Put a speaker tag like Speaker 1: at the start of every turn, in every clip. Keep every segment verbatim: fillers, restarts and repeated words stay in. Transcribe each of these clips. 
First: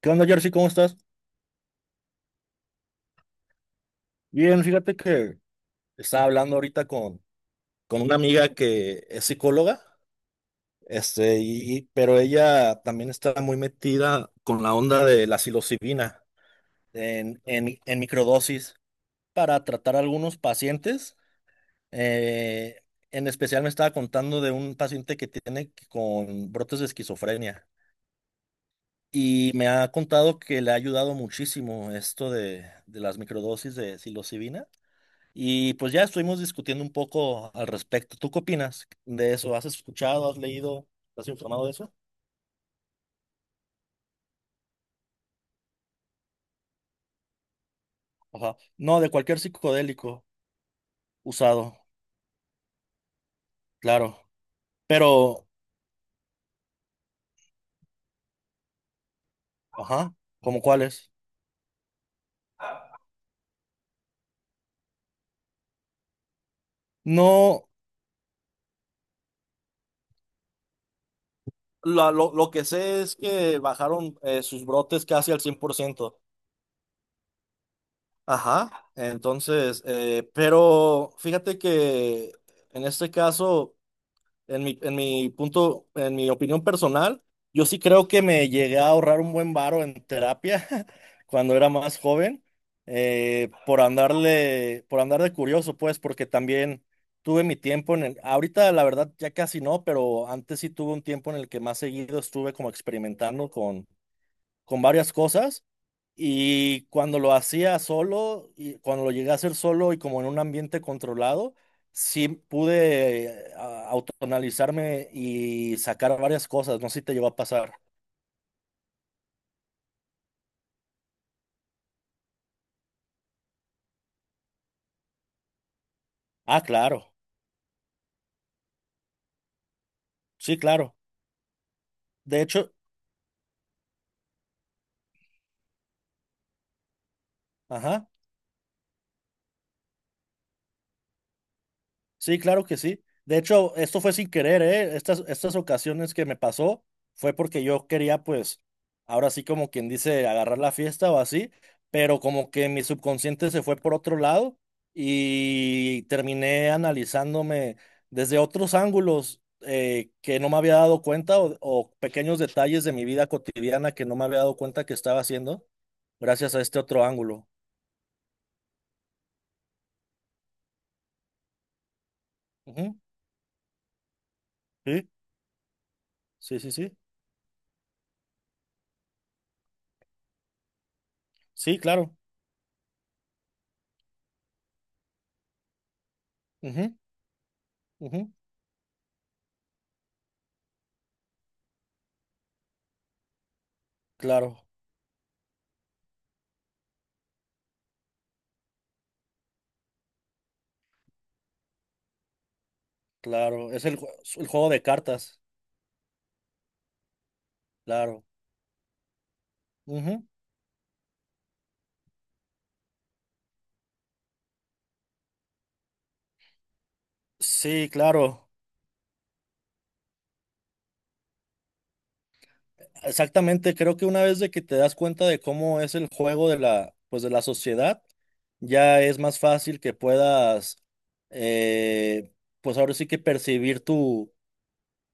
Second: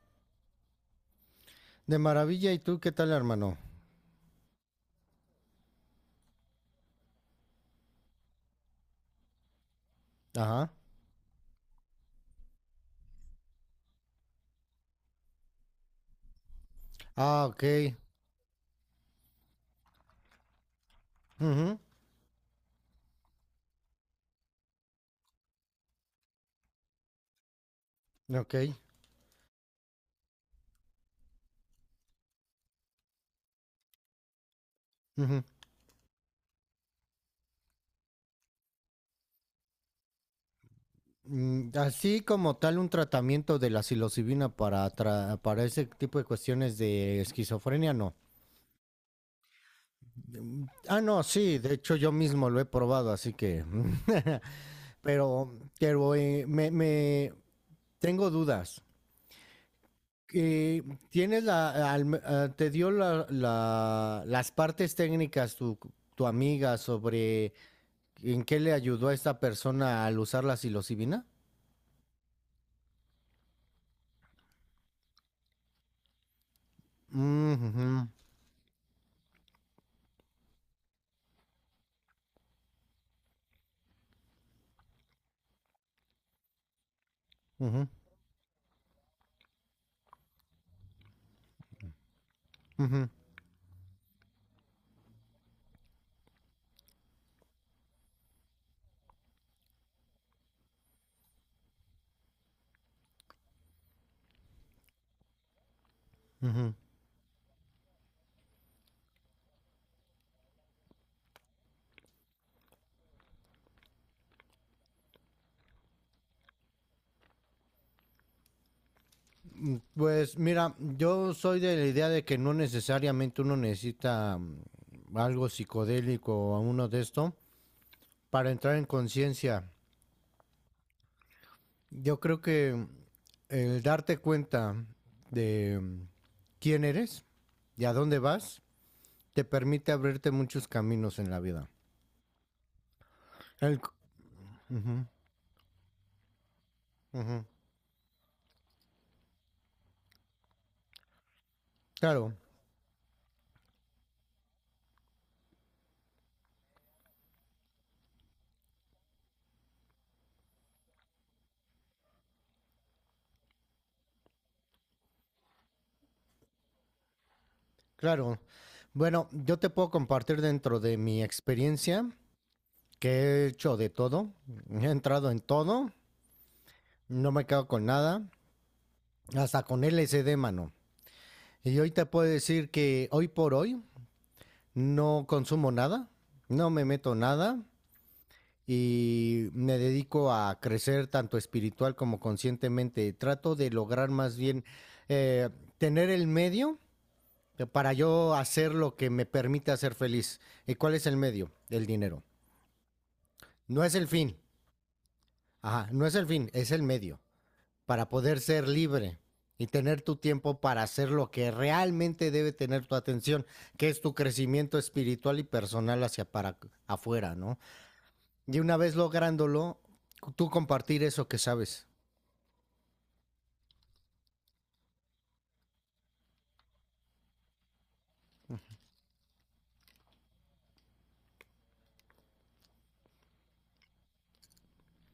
Speaker 1: ¿Qué onda, Jersey? ¿Cómo estás?
Speaker 2: De maravilla, ¿y tú qué tal, hermano?
Speaker 1: Bien, fíjate que estaba hablando ahorita con, con una amiga que es psicóloga,
Speaker 2: Ajá.
Speaker 1: este, y, y- pero ella también está muy metida con la onda de la psilocibina en,
Speaker 2: Ah, ok.
Speaker 1: en, en microdosis para tratar algunos pacientes.
Speaker 2: Ujú.
Speaker 1: Eh, en especial me estaba contando de un paciente que tiene con brotes de esquizofrenia
Speaker 2: Ok.
Speaker 1: y me ha contado que le ha ayudado muchísimo esto de, de las microdosis de psilocibina.
Speaker 2: Ujú.
Speaker 1: Y pues ya estuvimos discutiendo un poco al respecto. ¿Tú qué opinas de eso? ¿Has escuchado, has leído, has informado
Speaker 2: Mm,
Speaker 1: de eso?
Speaker 2: Así como tal un tratamiento de la psilocibina para, tra- para ese tipo de cuestiones de esquizofrenia, no.
Speaker 1: Ajá. No, de cualquier psicodélico
Speaker 2: Mm, Ah, no, sí, de
Speaker 1: usado,
Speaker 2: hecho yo mismo lo he probado, así que...
Speaker 1: claro. Pero,
Speaker 2: pero pero eh, me, me- tengo dudas.
Speaker 1: ajá, ¿cómo
Speaker 2: Eh,
Speaker 1: cuáles?
Speaker 2: ¿Tienes la... al- ah, te dio la- la- las partes técnicas tu, tu amiga sobre
Speaker 1: No,
Speaker 2: ¿en qué le ayudó a esta persona al usar la psilocibina?
Speaker 1: la- lo, lo que sé es que bajaron eh, sus brotes casi al cien por ciento.
Speaker 2: Mm, ujú,
Speaker 1: Ajá. Entonces, eh, pero fíjate que en este caso... En mi, en mi punto, en mi opinión personal, yo sí
Speaker 2: ujú,
Speaker 1: creo que me llegué a ahorrar un buen varo en terapia cuando era más joven,
Speaker 2: ujú,
Speaker 1: eh, por andarle, por andar de curioso, pues, porque también tuve mi tiempo en el, ahorita la verdad ya casi no, pero antes sí tuve un tiempo en el que más seguido estuve como experimentando con, con varias cosas
Speaker 2: ujú.
Speaker 1: y cuando lo hacía solo, y cuando lo llegué a hacer solo y como en un ambiente controlado, sí pude eh, a- autoanalizarme y sacar varias cosas. No sé si te llegó a pasar.
Speaker 2: Mm, Pues mira, yo soy de la idea de que no necesariamente uno necesita mm, algo psicodélico o
Speaker 1: Ah,
Speaker 2: uno de
Speaker 1: claro.
Speaker 2: esto para entrar en conciencia.
Speaker 1: Sí, claro.
Speaker 2: Yo creo
Speaker 1: De hecho,
Speaker 2: que el darte cuenta de mm, quién eres y a
Speaker 1: ajá.
Speaker 2: dónde vas te permite abrirte muchos caminos en la vida.
Speaker 1: Sí, claro que sí. De hecho,
Speaker 2: El c-
Speaker 1: esto fue sin querer, ¿eh? Estas, estas ocasiones que me pasó
Speaker 2: Ujú,
Speaker 1: fue
Speaker 2: ujú.
Speaker 1: porque yo quería, pues, ahora sí como quien dice, agarrar la fiesta o así, pero
Speaker 2: Claro.
Speaker 1: como que mi subconsciente se fue por otro lado y terminé analizándome desde otros ángulos eh, que no me había dado cuenta o, o pequeños detalles de mi vida cotidiana que no me había dado cuenta que estaba haciendo gracias a este otro ángulo.
Speaker 2: Claro. Bueno, yo te puedo compartir dentro de mi experiencia
Speaker 1: Ujú.
Speaker 2: que he hecho de todo. He
Speaker 1: Sí,
Speaker 2: entrado en todo,
Speaker 1: sí, sí, sí.
Speaker 2: no me quedo con nada, hasta con L S D, mano. Y
Speaker 1: Sí,
Speaker 2: hoy te
Speaker 1: claro.
Speaker 2: puedo decir que hoy por hoy no consumo nada, no me
Speaker 1: Ujú,
Speaker 2: meto nada
Speaker 1: ujú,
Speaker 2: y me dedico a crecer tanto espiritual como conscientemente. Trato de lograr más
Speaker 1: claro.
Speaker 2: bien eh, tener el medio para yo hacer lo que me permita ser feliz. ¿Y cuál es el medio? El dinero.
Speaker 1: Claro,
Speaker 2: No
Speaker 1: es
Speaker 2: es
Speaker 1: el,
Speaker 2: el
Speaker 1: jue-
Speaker 2: fin.
Speaker 1: el juego de cartas,
Speaker 2: Ajá, no es el fin, es el medio. Para
Speaker 1: claro.
Speaker 2: poder ser libre y tener tu
Speaker 1: Ujú.
Speaker 2: tiempo para hacer lo que realmente debe tener tu atención, que es tu crecimiento espiritual y personal hacia para afuera, ¿no?
Speaker 1: Sí, claro.
Speaker 2: Y una vez lográndolo, tú compartir eso que sabes.
Speaker 1: Exactamente, creo que una vez de que te das cuenta de cómo es el juego de la, pues de la sociedad, ya es más fácil que puedas, eh, pues ahora sí que percibir tu,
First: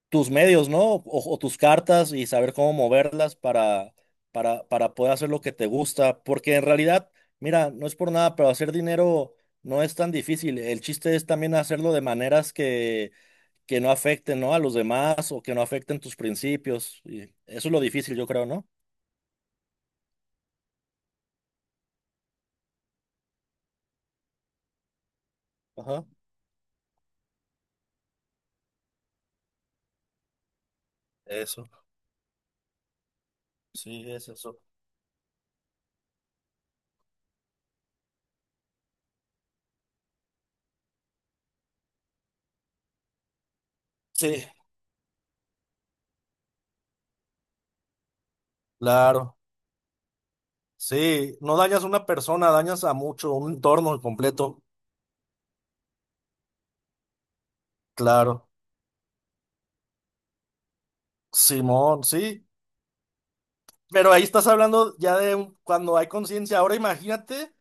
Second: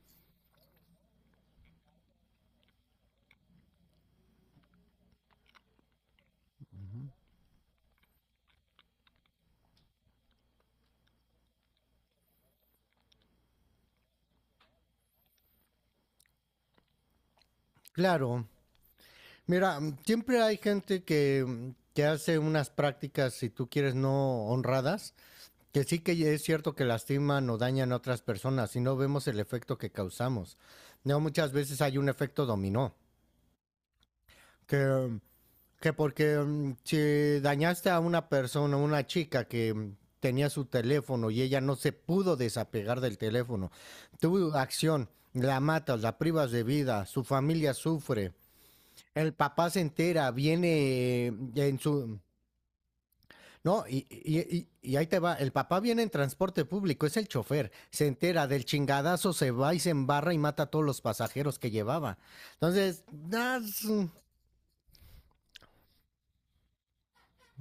Speaker 1: tus medios, ¿no? O, o tus cartas y saber cómo moverlas para, para, para poder hacer lo que te gusta. Porque en realidad, mira, no es por nada, pero hacer dinero no es tan difícil. El chiste es también hacerlo de maneras que que no afecten, ¿no?, a los demás o que no afecten tus principios. Y eso es lo difícil, yo
Speaker 2: Claro,
Speaker 1: creo, ¿no?
Speaker 2: mira, siempre hay gente que, que hace unas prácticas, si tú quieres, no honradas. Que sí,
Speaker 1: Ajá.
Speaker 2: que es cierto que lastiman o dañan a otras personas y no vemos el efecto que causamos. No, muchas
Speaker 1: Eso,
Speaker 2: veces hay un efecto dominó.
Speaker 1: sí, es eso.
Speaker 2: Que, que porque mm, si dañaste a una persona, una chica que mm, tenía su teléfono y ella no se pudo desapegar del teléfono,
Speaker 1: Sí,
Speaker 2: tu acción, la matas, la privas de vida, su familia sufre, el
Speaker 1: claro.
Speaker 2: papá se entera, viene eh,
Speaker 1: Sí, no
Speaker 2: en
Speaker 1: dañas a una
Speaker 2: su,
Speaker 1: persona, dañas a mucho, un
Speaker 2: no,
Speaker 1: entorno
Speaker 2: y, y-
Speaker 1: completo.
Speaker 2: y- y ahí te va, el papá viene en transporte público, es el chofer, se entera
Speaker 1: Claro.
Speaker 2: del chingadazo, se va y se embarra y mata a todos los pasajeros que
Speaker 1: Simón,
Speaker 2: llevaba.
Speaker 1: sí.
Speaker 2: Entonces, ah, sí,
Speaker 1: Pero ahí estás hablando ya de un- cuando hay conciencia. Ahora imagínate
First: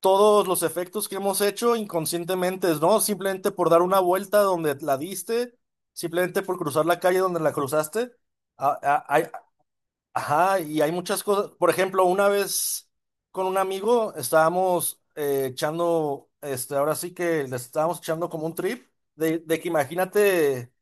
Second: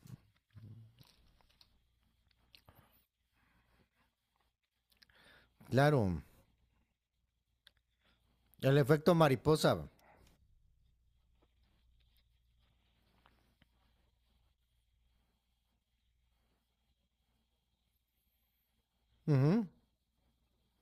Speaker 1: todos los efectos que hemos hecho inconscientemente, ¿no? Simplemente por dar una vuelta donde la diste,
Speaker 2: claro,
Speaker 1: simplemente por cruzar la calle donde la cruzaste.
Speaker 2: el
Speaker 1: A- a-
Speaker 2: efecto
Speaker 1: Hay,
Speaker 2: mariposa.
Speaker 1: Ajá, y hay muchas cosas. Por ejemplo, una vez con un amigo estábamos eh, echando, este, ahora sí que le estábamos echando como un trip, de, de
Speaker 2: Ujú.
Speaker 1: que imagínate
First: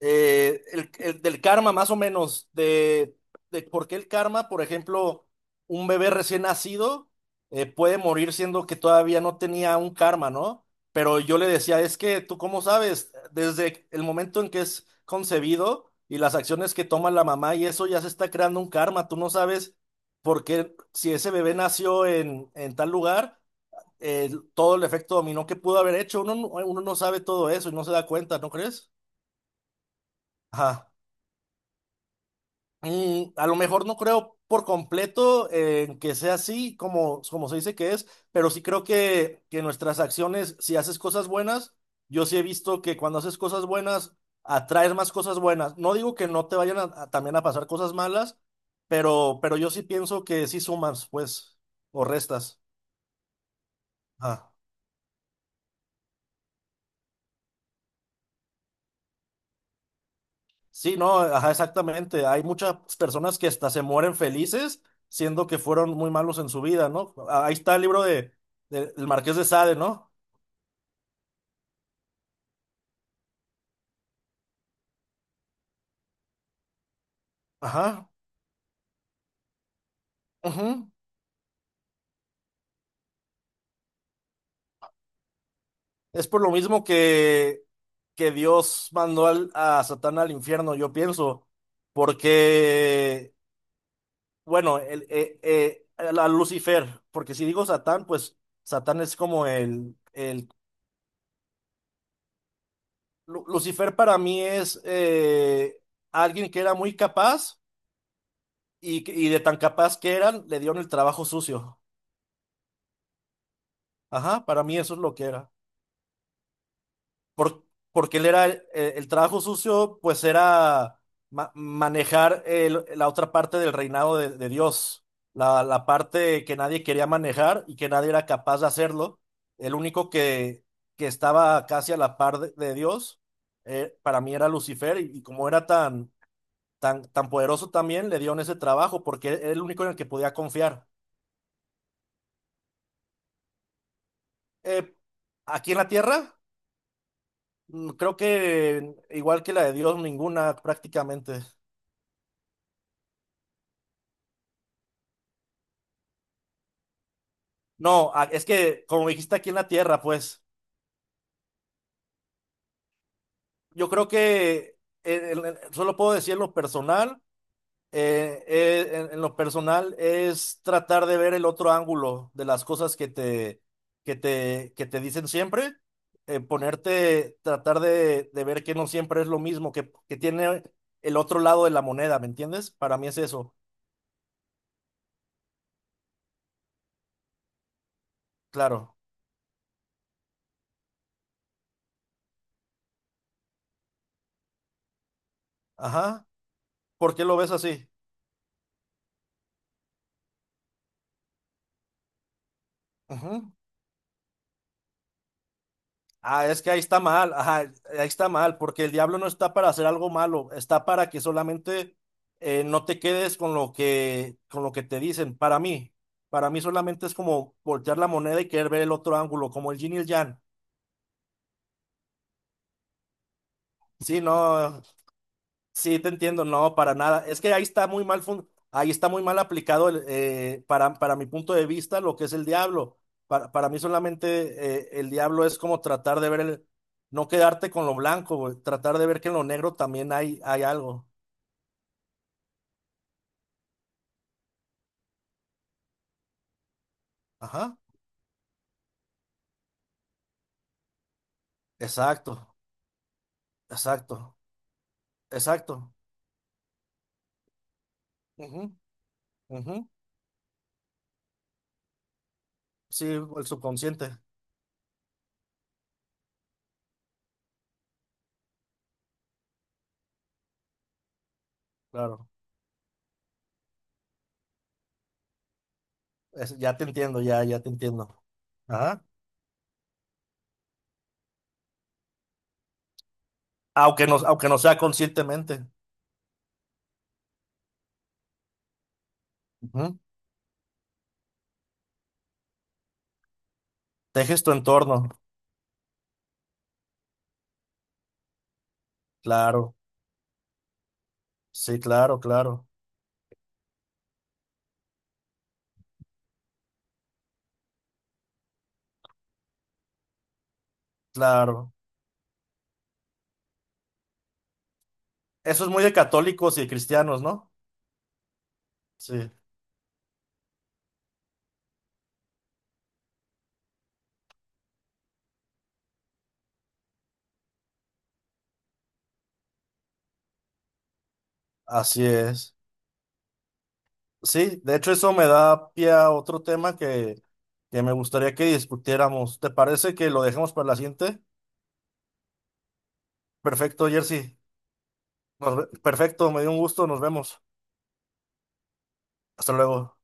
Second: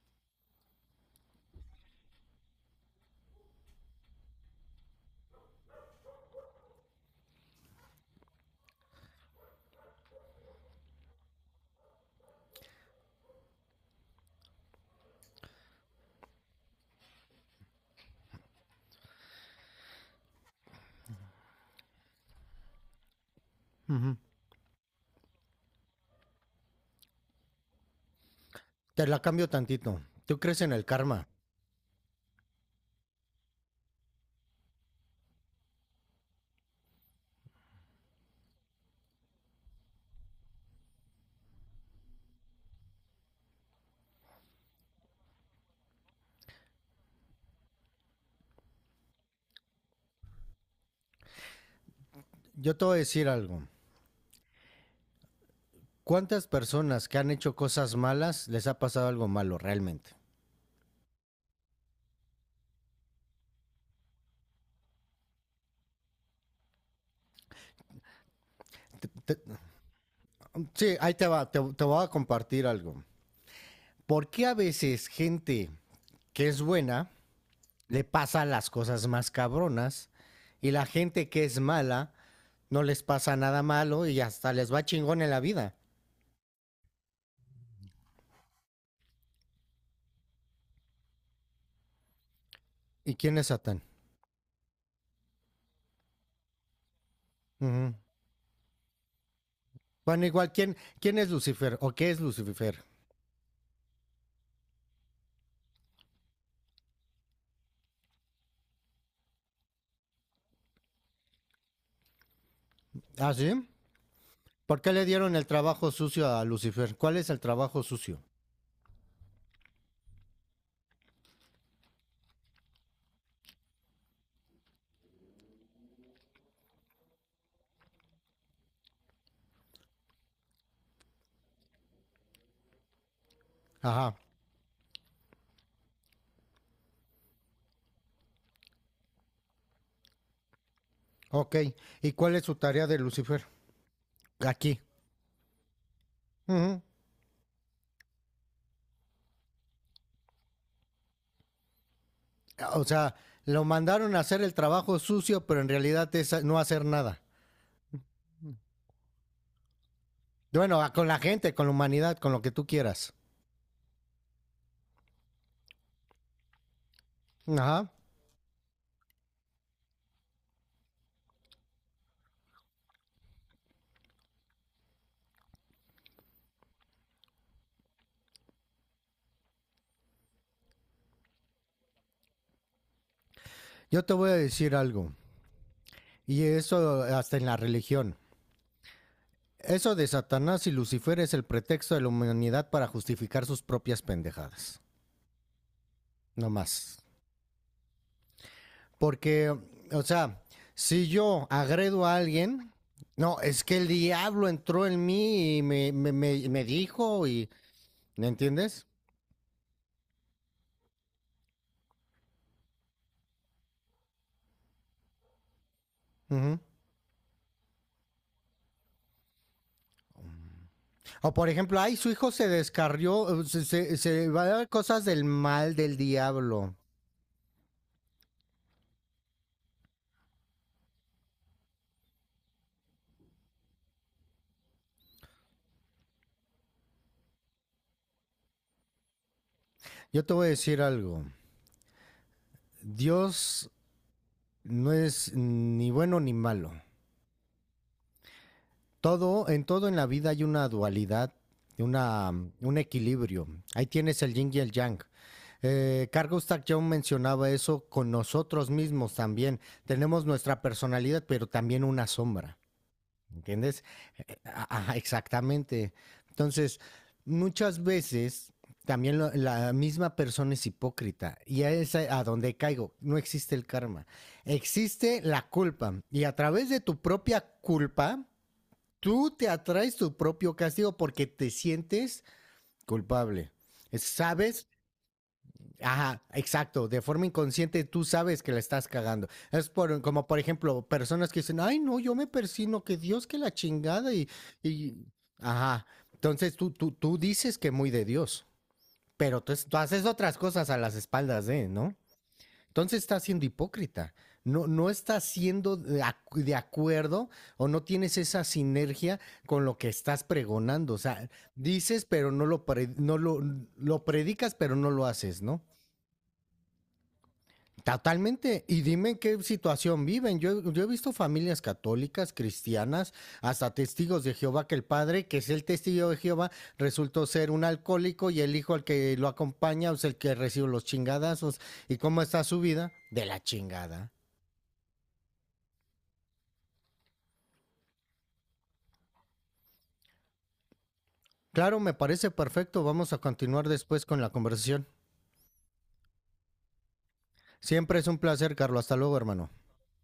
Speaker 1: eh, el, el del karma, más o menos, de, de por qué el karma, por ejemplo, un bebé recién nacido eh, puede morir siendo que todavía no tenía un karma, ¿no? Pero yo le decía, es que tú cómo sabes, desde el momento en que es concebido y las acciones que toma la mamá y eso ya se está creando un karma, tú no sabes por qué si ese bebé nació en, en tal lugar. Eh, todo el efecto dominó que pudo haber hecho, uno, no- uno no sabe todo eso y no se da cuenta, ¿no crees?
Speaker 2: Te la cambio tantito. ¿Tú crees en el
Speaker 1: Ajá.
Speaker 2: karma?
Speaker 1: Mm, a lo mejor no creo por completo eh, que sea así como, como se dice que es, pero sí creo que, que nuestras acciones, si haces cosas buenas, yo sí he visto que cuando haces cosas buenas, atraes más cosas buenas. No digo que no te vayan a- a también a pasar cosas malas, pero, pero yo sí pienso que sí sumas, pues, o restas.
Speaker 2: Yo te voy a decir algo.
Speaker 1: Ah.
Speaker 2: ¿Cuántas personas que han hecho cosas malas les ha pasado algo malo realmente?
Speaker 1: Sí, no, ajá, exactamente. Hay muchas personas que hasta se mueren felices siendo que fueron muy malos en su vida, ¿no? Ah, ahí está el libro de, de- del
Speaker 2: Te-
Speaker 1: Marqués
Speaker 2: te-
Speaker 1: de Sade, ¿no?
Speaker 2: sí, ahí te va, te, te voy a compartir algo. ¿Por qué a veces gente que es buena le
Speaker 1: Ajá.
Speaker 2: pasan las cosas más cabronas y la
Speaker 1: Ujú.
Speaker 2: gente que es mala no les pasa nada malo y hasta les va chingón en la vida?
Speaker 1: Es por lo mismo que, que Dios mandó al- a Satán al infierno, yo pienso,
Speaker 2: ¿Y
Speaker 1: porque,
Speaker 2: quién es Satán?
Speaker 1: bueno, el, eh, eh, el- a Lucifer, porque si digo
Speaker 2: Ujú.
Speaker 1: Satán, pues Satán es como el,
Speaker 2: Bueno,
Speaker 1: el
Speaker 2: igual, ¿quién, quién es Lucifer o qué es Lucifer?
Speaker 1: Lu- Lucifer. Para mí es eh, alguien que era muy capaz. Y, que- y de tan capaz que eran, le dieron el trabajo sucio.
Speaker 2: ¿Ah, sí?
Speaker 1: Ajá, para mí
Speaker 2: ¿Por qué
Speaker 1: eso es
Speaker 2: le
Speaker 1: lo que
Speaker 2: dieron el
Speaker 1: era.
Speaker 2: trabajo sucio a Lucifer? ¿Cuál es el
Speaker 1: Por-
Speaker 2: trabajo
Speaker 1: porque
Speaker 2: sucio?
Speaker 1: él era, el, el trabajo sucio, pues era ma- manejar el- la otra parte del reinado de, de Dios. La, la parte que nadie quería manejar y que nadie era capaz de hacerlo. El único que, que estaba casi a la par de, de Dios, eh,
Speaker 2: Ajá,
Speaker 1: para mí era Lucifer. Y, y como era tan, tan, tan poderoso también, le dieron ese trabajo porque era el único en el que podía confiar.
Speaker 2: ok. ¿Y cuál es su tarea de Lucifer? Aquí.
Speaker 1: Eh, Aquí en la Tierra,
Speaker 2: Ujú.
Speaker 1: mm, creo que igual que la de Dios, ninguna prácticamente.
Speaker 2: O sea, lo mandaron a hacer el trabajo sucio, pero en realidad es no hacer nada.
Speaker 1: No, a- es que como dijiste aquí en la Tierra, pues
Speaker 2: Bueno, con la gente, con la humanidad, con lo que tú quieras.
Speaker 1: yo creo que eh, en- en- solo puedo decir en lo personal,
Speaker 2: Ajá.
Speaker 1: eh, eh, en, en lo personal es tratar de ver el otro ángulo de las cosas que te, que te, que te dicen siempre, eh, ponerte, tratar de, de ver que no siempre es lo mismo, que, que tiene el otro lado de la moneda, ¿me entiendes? Para mí es eso,
Speaker 2: Yo te voy a decir algo, y eso hasta en la religión.
Speaker 1: claro.
Speaker 2: Eso de Satanás y Lucifer es el pretexto de la humanidad para justificar sus propias pendejadas.
Speaker 1: Ajá.
Speaker 2: No más.
Speaker 1: ¿Por qué lo ves así?
Speaker 2: Porque, o sea, si yo agredo a alguien, no,
Speaker 1: Ujú.
Speaker 2: es que el diablo entró en mí y me, me-
Speaker 1: Ah,
Speaker 2: me-
Speaker 1: es
Speaker 2: me
Speaker 1: que ahí está
Speaker 2: dijo
Speaker 1: mal,
Speaker 2: y...
Speaker 1: ajá, ahí
Speaker 2: ¿Me
Speaker 1: está mal,
Speaker 2: entiendes?
Speaker 1: porque el diablo no está para hacer algo malo, está para que solamente eh, no te quedes con lo que, con lo que te dicen. Para mí, para
Speaker 2: Ujú.
Speaker 1: mí solamente es como voltear la moneda y querer ver el otro ángulo, como el yin y el yang.
Speaker 2: O por ejemplo, ay, su hijo se descarrió, eh, se, se-
Speaker 1: Sí,
Speaker 2: se va a dar
Speaker 1: no,
Speaker 2: cosas del mal del
Speaker 1: sí, te entiendo, no,
Speaker 2: diablo.
Speaker 1: para nada. Es que ahí está muy mal fun- ahí está muy mal aplicado el, eh, para, para mi punto de vista lo que es el diablo. Para, para mí solamente eh, el diablo es como tratar de ver el, no quedarte con lo blanco, güey, tratar de ver que en lo negro también
Speaker 2: Yo te
Speaker 1: hay,
Speaker 2: voy a
Speaker 1: hay
Speaker 2: decir
Speaker 1: algo.
Speaker 2: algo. Dios no es ni bueno ni malo.
Speaker 1: Ajá.
Speaker 2: Todo, en todo en la vida hay una dualidad, una,
Speaker 1: Exacto,
Speaker 2: un equilibrio. Ahí tienes el
Speaker 1: exacto,
Speaker 2: yin y el yang.
Speaker 1: exacto.
Speaker 2: Eh, Carl Gustav Jung mencionaba eso con nosotros mismos también.
Speaker 1: Ujú, ujú.
Speaker 2: Tenemos nuestra personalidad, pero también una sombra.
Speaker 1: Sí, el
Speaker 2: ¿Entiendes?
Speaker 1: subconsciente,
Speaker 2: Ajá, exactamente. Entonces, muchas veces también lo- la misma persona es hipócrita y a es a a
Speaker 1: claro.
Speaker 2: donde caigo. No existe el karma, existe la culpa y a
Speaker 1: Es-
Speaker 2: través
Speaker 1: ya
Speaker 2: de
Speaker 1: te
Speaker 2: tu
Speaker 1: entiendo,
Speaker 2: propia
Speaker 1: ya, ya te entiendo.
Speaker 2: culpa,
Speaker 1: Ajá.
Speaker 2: tú te atraes tu propio castigo porque te sientes culpable. Es-
Speaker 1: Aunque no, aunque no
Speaker 2: Sabes.
Speaker 1: sea conscientemente.
Speaker 2: Ajá, exacto. De forma inconsciente tú sabes que la estás cagando. Es
Speaker 1: Ujú.
Speaker 2: por, como por ejemplo, personas que dicen, ay no, yo me persino, que Dios que la chingada y,
Speaker 1: Tejes tu
Speaker 2: y...
Speaker 1: entorno,
Speaker 2: ajá. Entonces tú, tú, tú dices que muy de Dios, pero tú, es-
Speaker 1: claro.
Speaker 2: tú haces otras cosas a las espaldas de,
Speaker 1: Sí,
Speaker 2: ¿no?
Speaker 1: claro, claro,
Speaker 2: Entonces estás siendo hipócrita. No, no estás siendo de, acu- de acuerdo o no tienes esa sinergia con lo que estás pregonando. O sea,
Speaker 1: claro.
Speaker 2: dices, pero no lo, pre- no lo, lo predicas, pero no lo haces, ¿no?
Speaker 1: Eso es muy de católicos y de cristianos, ¿no?
Speaker 2: Totalmente. Y dime en
Speaker 1: Sí,
Speaker 2: qué situación viven. Yo, yo he visto familias católicas, cristianas, hasta testigos de Jehová, que el padre, que es el testigo de Jehová, resultó ser un alcohólico y el hijo al que lo acompaña es el que recibe los chingadazos. ¿Y
Speaker 1: así
Speaker 2: cómo está
Speaker 1: es.
Speaker 2: su vida? De la chingada.
Speaker 1: Sí, de hecho eso me da pie a otro tema que, que me gustaría que discutiéramos. ¿Te parece que lo dejemos para la siguiente?
Speaker 2: Claro, me parece perfecto. Vamos a continuar
Speaker 1: Perfecto,
Speaker 2: después con la
Speaker 1: Jersey.
Speaker 2: conversación.
Speaker 1: Nos ve- Perfecto, me dio un gusto, nos vemos.
Speaker 2: Siempre es un placer, Carlos. Hasta luego, hermano.
Speaker 1: Hasta luego.